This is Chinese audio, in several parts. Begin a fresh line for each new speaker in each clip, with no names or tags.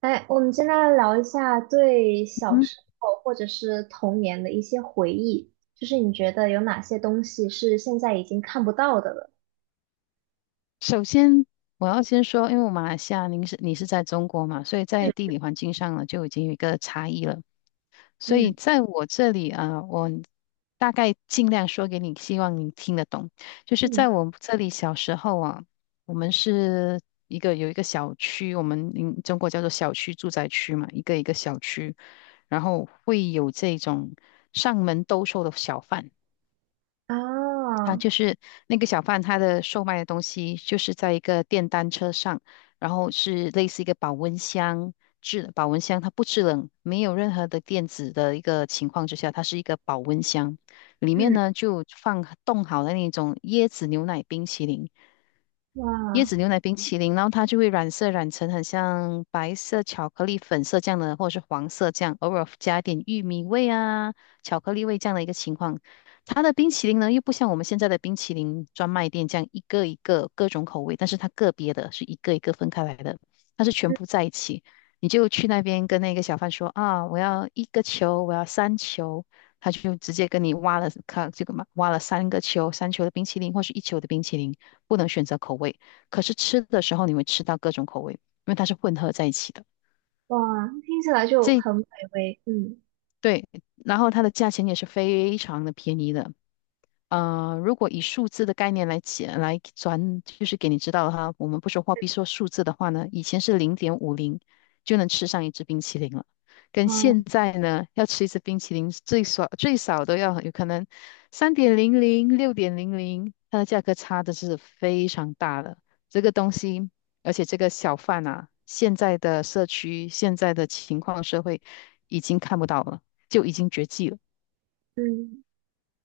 哎，我们今天来聊一下对小
嗯，
时候或者是童年的一些回忆，就是你觉得有哪些东西是现在已经看不到的了？
首先我要先说，因为我马来西亚，你是在中国嘛，所以在
嗯
地理环境上呢就已经有一个差异了。所以
嗯
在我这里啊，我大概尽量说给你，希望你听得懂。就是在
嗯
我这里小时候啊，我们是有一个小区，我们中国叫做小区住宅区嘛，一个一个小区，然后会有这种上门兜售的小贩。啊，
啊，
就是那个小贩他的售卖的东西，就是在一个电单车上，然后是类似一个保温箱保温箱它不制冷，没有任何的电子的一个情况之下，它是一个保温箱，里面
嗯
呢就放冻好的那种椰子牛奶冰淇淋，椰
哇
子牛奶冰淇淋，然后它就会染色染成很像白色巧克力粉色这样的，或者是黄色这样，偶尔加一点玉米味啊、巧克力味这样的一个情况。它的冰淇淋呢，又不像我们现在的冰淇淋专卖店这样一个一个各种口味，但是它个别的是一个一个分开来的，它是全部在一起。你就去那边跟那个小贩说啊，我要一个球，我要三球，他就直接跟你挖了，看这个嘛，挖了三个球，三球的冰淇淋或是一球的冰淇淋，不能选择口味。可是吃的时候你会吃到各种口味，因为它是混合在一起的。
哇，听起来就
这
很美味。嗯
对，然后它的价钱也是非常的便宜的，如果以数字的概念来解来转，就是给你知道哈，我们不说货币，说数字的话呢，以前是0.50就能吃上一支冰淇淋了，跟
嗯
现在呢，要吃一支冰淇淋最少最少都要有可能3.00、6.00，它的价格差的是非常大的。这个东西，而且这个小贩啊，现在的社区、现在的情况、社会已经看不到了，就已经绝迹了。
嗯，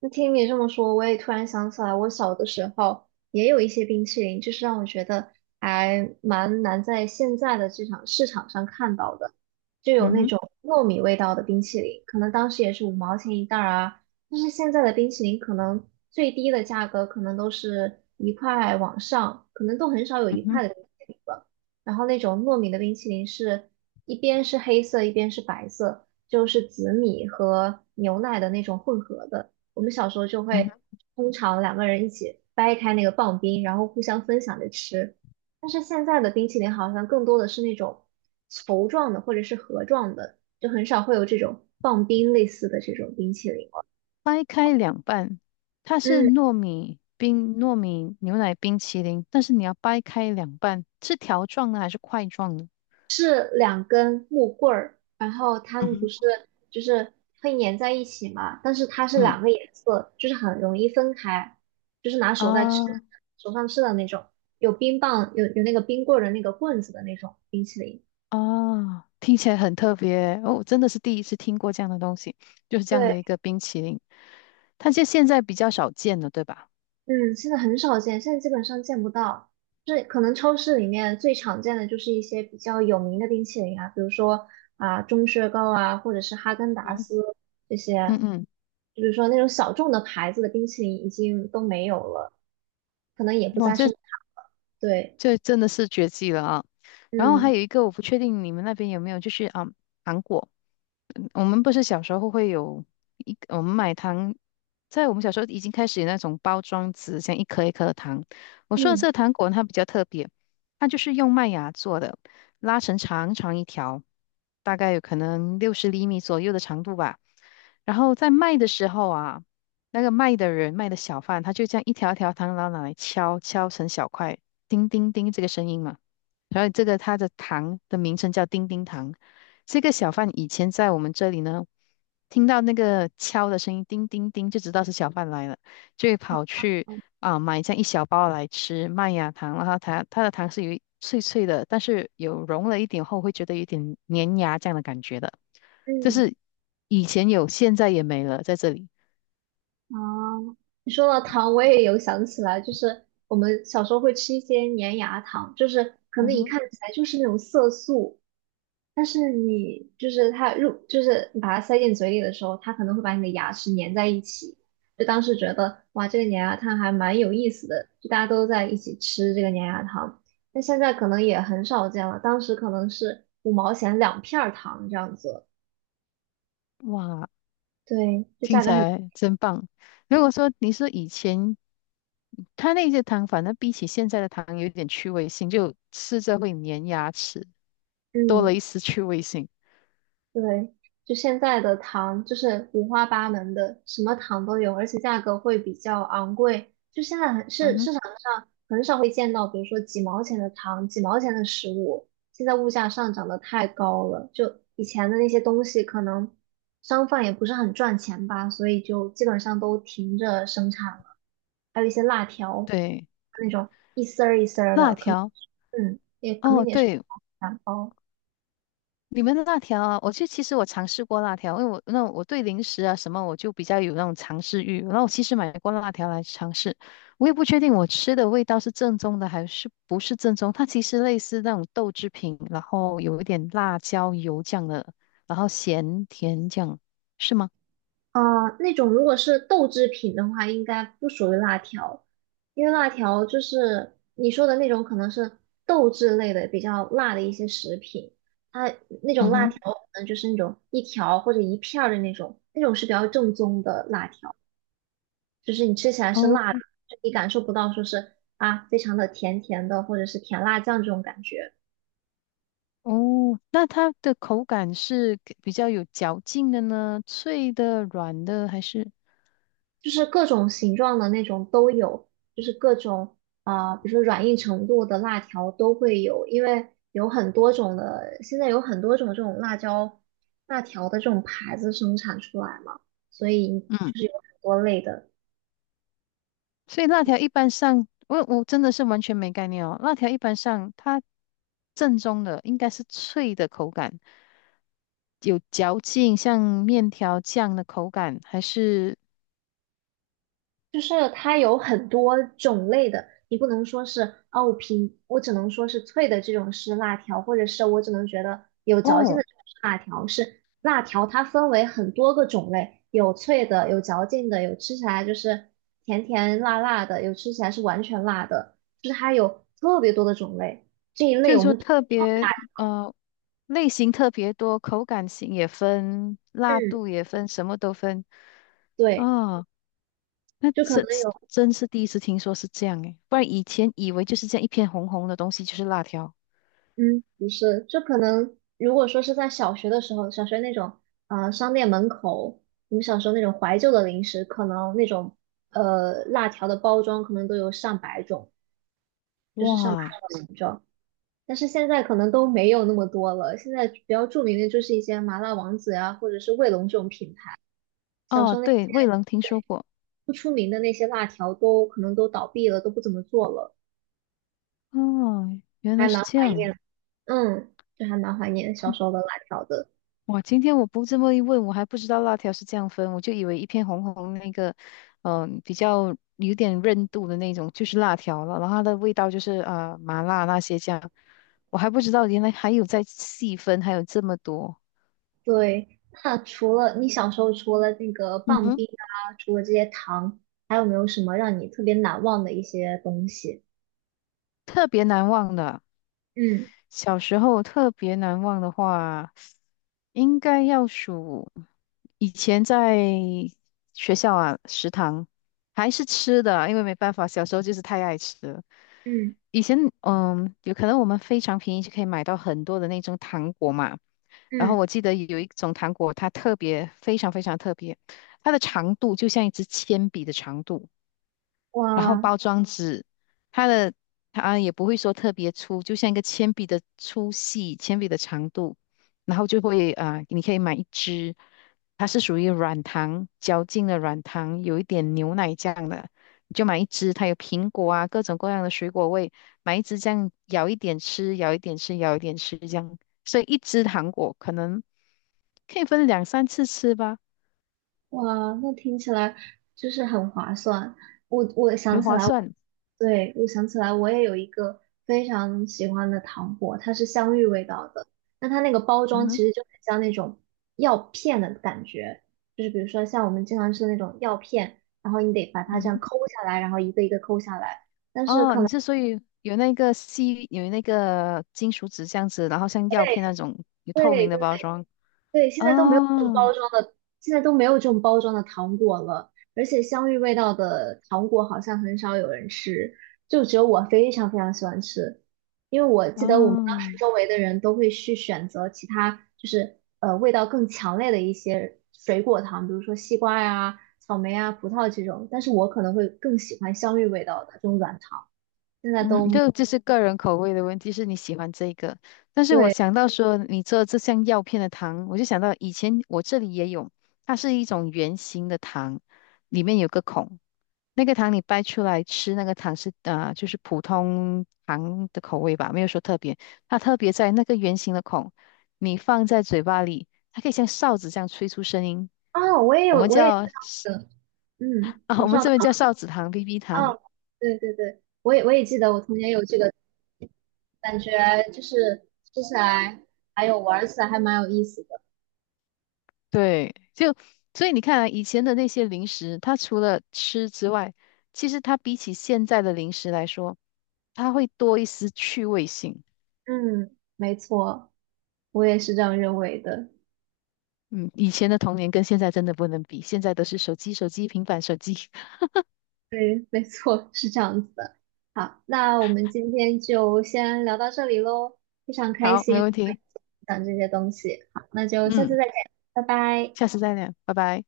就听你这么说，我也突然想起来，我小的时候也有一些冰淇淋，就是让我觉得还蛮难在现在的这场市场上看到的，就有
嗯
那
哼，
种糯米味道的冰淇淋，可能当时也是五毛钱一袋儿啊，但是现在的冰淇淋可能最低的价格可能都是一块往上，可能都很少有
嗯
一
哼，
块的冰淇淋了。然后那种糯米的冰淇淋是一边是黑色，一边是白色，就是紫米和牛奶的那种混合的。我们小时候就
嗯
会
哼。
通常两个人一起掰开那个棒冰，然后互相分享着吃。但是现在的冰淇淋好像更多的是那种球状的或者是盒状的，就很少会有这种棒冰类似的这种冰淇淋了。
掰开两半，它是
嗯，
糯米冰、糯米牛奶冰淇淋，但是你要掰开两半，是条状的还是块状的？
是两根木棍儿，然后它
嗯
们不
哼，
是就是会粘在一起嘛？但是它是两
嗯
个颜色，就是很容易分开，就是拿手在吃，
啊
手上吃的那种，有冰棒，有那个冰棍儿的那个棍子的那种冰淇淋。
听起来很特别哦，我真的是第一次听过这样的东西，就是这样的
对，
一个冰淇淋，它就现在比较少见了，对吧？
嗯，现在很少见，现在基本上见不到。就是可能超市里面最常见的就是一些比较有名的冰淇淋啊，比如说啊、钟薛高啊，或者是哈根达
嗯，
斯这些，
嗯嗯，
就是说那种小众的牌子的冰淇淋已经都没有了，可能也不
哇，
再
这
生产了。对，
这真的是绝技了啊！然后还
嗯
有一个，我不确定你们那边有没有，就是啊，糖果。嗯我们不是小时候会有一，我们买糖，在我们小时候已经开始有那种包装纸，像一颗一颗的糖。我说的
嗯
这个糖果呢它比较特别，它就是用麦芽做的，拉成长长一条，大概有可能60厘米左右的长度吧。然后在卖的时候啊，那个卖的人卖的小贩，他就这样一条一条糖，然后拿来敲敲成小块，叮叮叮这个声音嘛。然后这个它的糖的名称叫叮叮糖。这个小贩以前在我们这里呢，听到那个敲的声音，叮叮叮，就知道是小贩来了，就会跑去买这样一小包来吃麦芽糖，然后它的糖是有一脆脆的，但是有融了一点后会觉得有点粘牙这样的感觉的，就
嗯，
是以前有，现在也没了，在这里。
啊，你说到糖，我也有想起来，就是我们小时候会吃一些粘牙糖，就是可能
嗯
一
哼，
看起来就是那种色素。但是你就是它入，就是你把它塞进嘴里的时候，它可能会把你的牙齿粘在一起。就当时觉得哇，这个粘牙糖还蛮有意思的，就大家都在一起吃这个粘牙糖。那现在可能也很少见了，当时可能是五毛钱两片儿糖这样子。
哇，
对，就
听
价
起
格很，
来真棒。如果说你说以前它那些糖，反正比起现在的糖有点趣味性，就吃着会粘牙齿。多了
嗯，
一丝趣味性。
对，就现在的糖就是五花八门的，什么糖都有，而且价格会比较昂贵。就现在很
嗯
市
哼，
市场上很少会见到，比如说几毛钱的糖、几毛钱的食物，现在物价上涨的太高了。就以前的那些东西，可能商贩也不是很赚钱吧，所以就基本上都停着生产了。还有一些辣条，
对，
那种一丝儿一丝儿
辣
的，可能
条，
也可能
哦，
也是
对，
两包。
你们的辣条啊，我就其实我尝试过辣条，因为我对零食啊什么我就比较有那种尝试欲，然后我其实买过辣条来尝试，我也不确定我吃的味道是正宗的还是不是正宗，它其实类似那种豆制品，然后有一点辣椒油酱的，然后咸甜酱，是吗？
啊，那种如果是豆制品的话，应该不属于辣条，因为辣条就是你说的那种，可能是豆制类的比较辣的一些食品，它那种
嗯
辣条
哼
可能就是那种一条或者一片儿的那种，那种是比较正宗的辣条，就是你吃起来是辣的，
哦。
就你感受不到说是啊非常的甜甜的或者是甜辣酱这种感觉。
哦，那它的口感是比较有嚼劲的呢，脆的、软的还是？
就是各种形状的那种都有，就是各种啊、比如说软硬程度的辣条都会有，因为有很多种的，现在有很多种这种辣椒辣条的这种牌子生产出来嘛，所以
嗯，
就是有很多类的。
所以辣条一般上，我真的是完全没概念哦。辣条一般上，它正宗的应该是脆的口感，有嚼劲，像面条酱的口感，还是
就是它有很多种类的，你不能说是哦，我只能说是脆的这种是辣条，或者是我只能觉得有嚼劲的
哦，
这种是辣条，是辣条它分为很多个种类，有脆的，有嚼劲的，有吃起来就是甜甜辣辣的，有吃起来是完全辣的，就是它有特别多的种类。这一
就
类
是
我
说
们统
特
称
别
辣
呃类型特别多，口感型也分，辣
制，
度也分，什么都分。
对，
哦。那
就可
这
能
这
有。
真是第一次听说是这样诶，不然以前以为就是这样一片红红的东西就是辣条。
嗯，不是，就可能如果说是在小学的时候，小学那种商店门口，我们小时候那种怀旧的零食，可能那种辣条的包装可能都有上百种，就是上百
哇，
种形状。但是现在可能都没有那么多了，现在比较著名的就是一些麻辣王子呀，或者是卫龙这种品牌。小时
哦，
候那些
对，未能听说过。
不出名的那些辣条都可能都倒闭了，都不怎么做了，
哦，原
还
来是
蛮
这
怀
样。
念，就还蛮怀念小
哼
时候的辣条的。
哇，今天我不这么一问，我还不知道辣条是这样分，我就以为一片红红那个，比较有点韧度的那种就是辣条了，然后它的味道就是麻辣那些这样。我还不知道原来还有在细分，还有这么多。
对，那除了你小时候除了那个
嗯
棒
哼，
冰啊，除了这些糖，还有没有什么让你特别难忘的一些东西？
特别难忘的。
嗯
小时候特别难忘的话，应该要数以前在学校啊，食堂还是吃的，因为没办法，小时候就是太爱吃了。
嗯
以前嗯，有可能我们非常便宜就可以买到很多的那种糖果嘛。然后
嗯，
我记得有一种糖果，它特别非常非常特别，它的长度就像一支铅笔的长度。然后
哇，
包装纸，它的它也不会说特别粗，就像一个铅笔的粗细、铅笔的长度，然后就会你可以买一支，它是属于软糖嚼劲的软糖，有一点牛奶酱的，你就买一支，它有苹果啊，各种各样的水果味，买一支这样咬一点吃，咬一点吃，咬一点吃这样，所以一支糖果可能可以分两三次吃吧，
哇，那听起来就是很划算。我想
很
起
划
来，
算。
对，我想起来，我也有一个非常喜欢的糖果，它是香芋味道的。那它那个包
嗯
装
哼
其实就很像那种药片的感觉，就是比如说像我们经常吃的那种药片，然后你得把它
嗯
这样
哼。
抠下来，然后一个一个抠下来。但是
哦，
可
你
能
之所以有那个吸，有那个金属纸这样子，然后像药片那种有透明
对
的包装。
对，现在都没有这种
哦
包装的，现在都没有这种包装的糖果了，而且香芋味道的糖果好像很少有人吃，就只有我非常非常喜欢吃，因为我记得我们当
哦，
时周围的人都会去选择其他，就是味道更强烈的一些水果糖，比如说西瓜呀、草莓啊、葡萄这种，但是我可能会更喜欢香芋味道的这种软糖，现在
嗯，
都
就这是个人口味的问题，是你喜欢这个。但是我
对
想到说你做这项药片的糖，我就想到以前我这里也有，它是一种圆形的糖，里面有个孔，那个糖你掰出来吃，那个糖是就是普通糖的口味吧，没有说特别。它特别在那个圆形的孔，你放在嘴巴里，它可以像哨子这样吹出声音，
啊，我也
我
有，
们
我也知
叫
道这个，嗯，
啊，
口
我们
哨。
这边叫哨子糖、BB 糖。
哦，对对对，我也记得我童年有这个感觉，就是吃起来还有玩儿起来还蛮有意思的。
对，就所以你看啊，以前的那些零食，它除了吃之外，其实它比起现在的零食来说，它会多一丝趣味性。
嗯，没错，我也是这样认为的。
嗯，以前的童年跟现在真的不能比，现在都是手机、手机、平板、手机。
对，没错，是这样子的。好，那我们今天就先聊到这里喽，非常开
好，没
心
问
我们
题。
讲这些东西。好，那就下次
嗯，
再见，拜拜。
下次再聊，拜拜。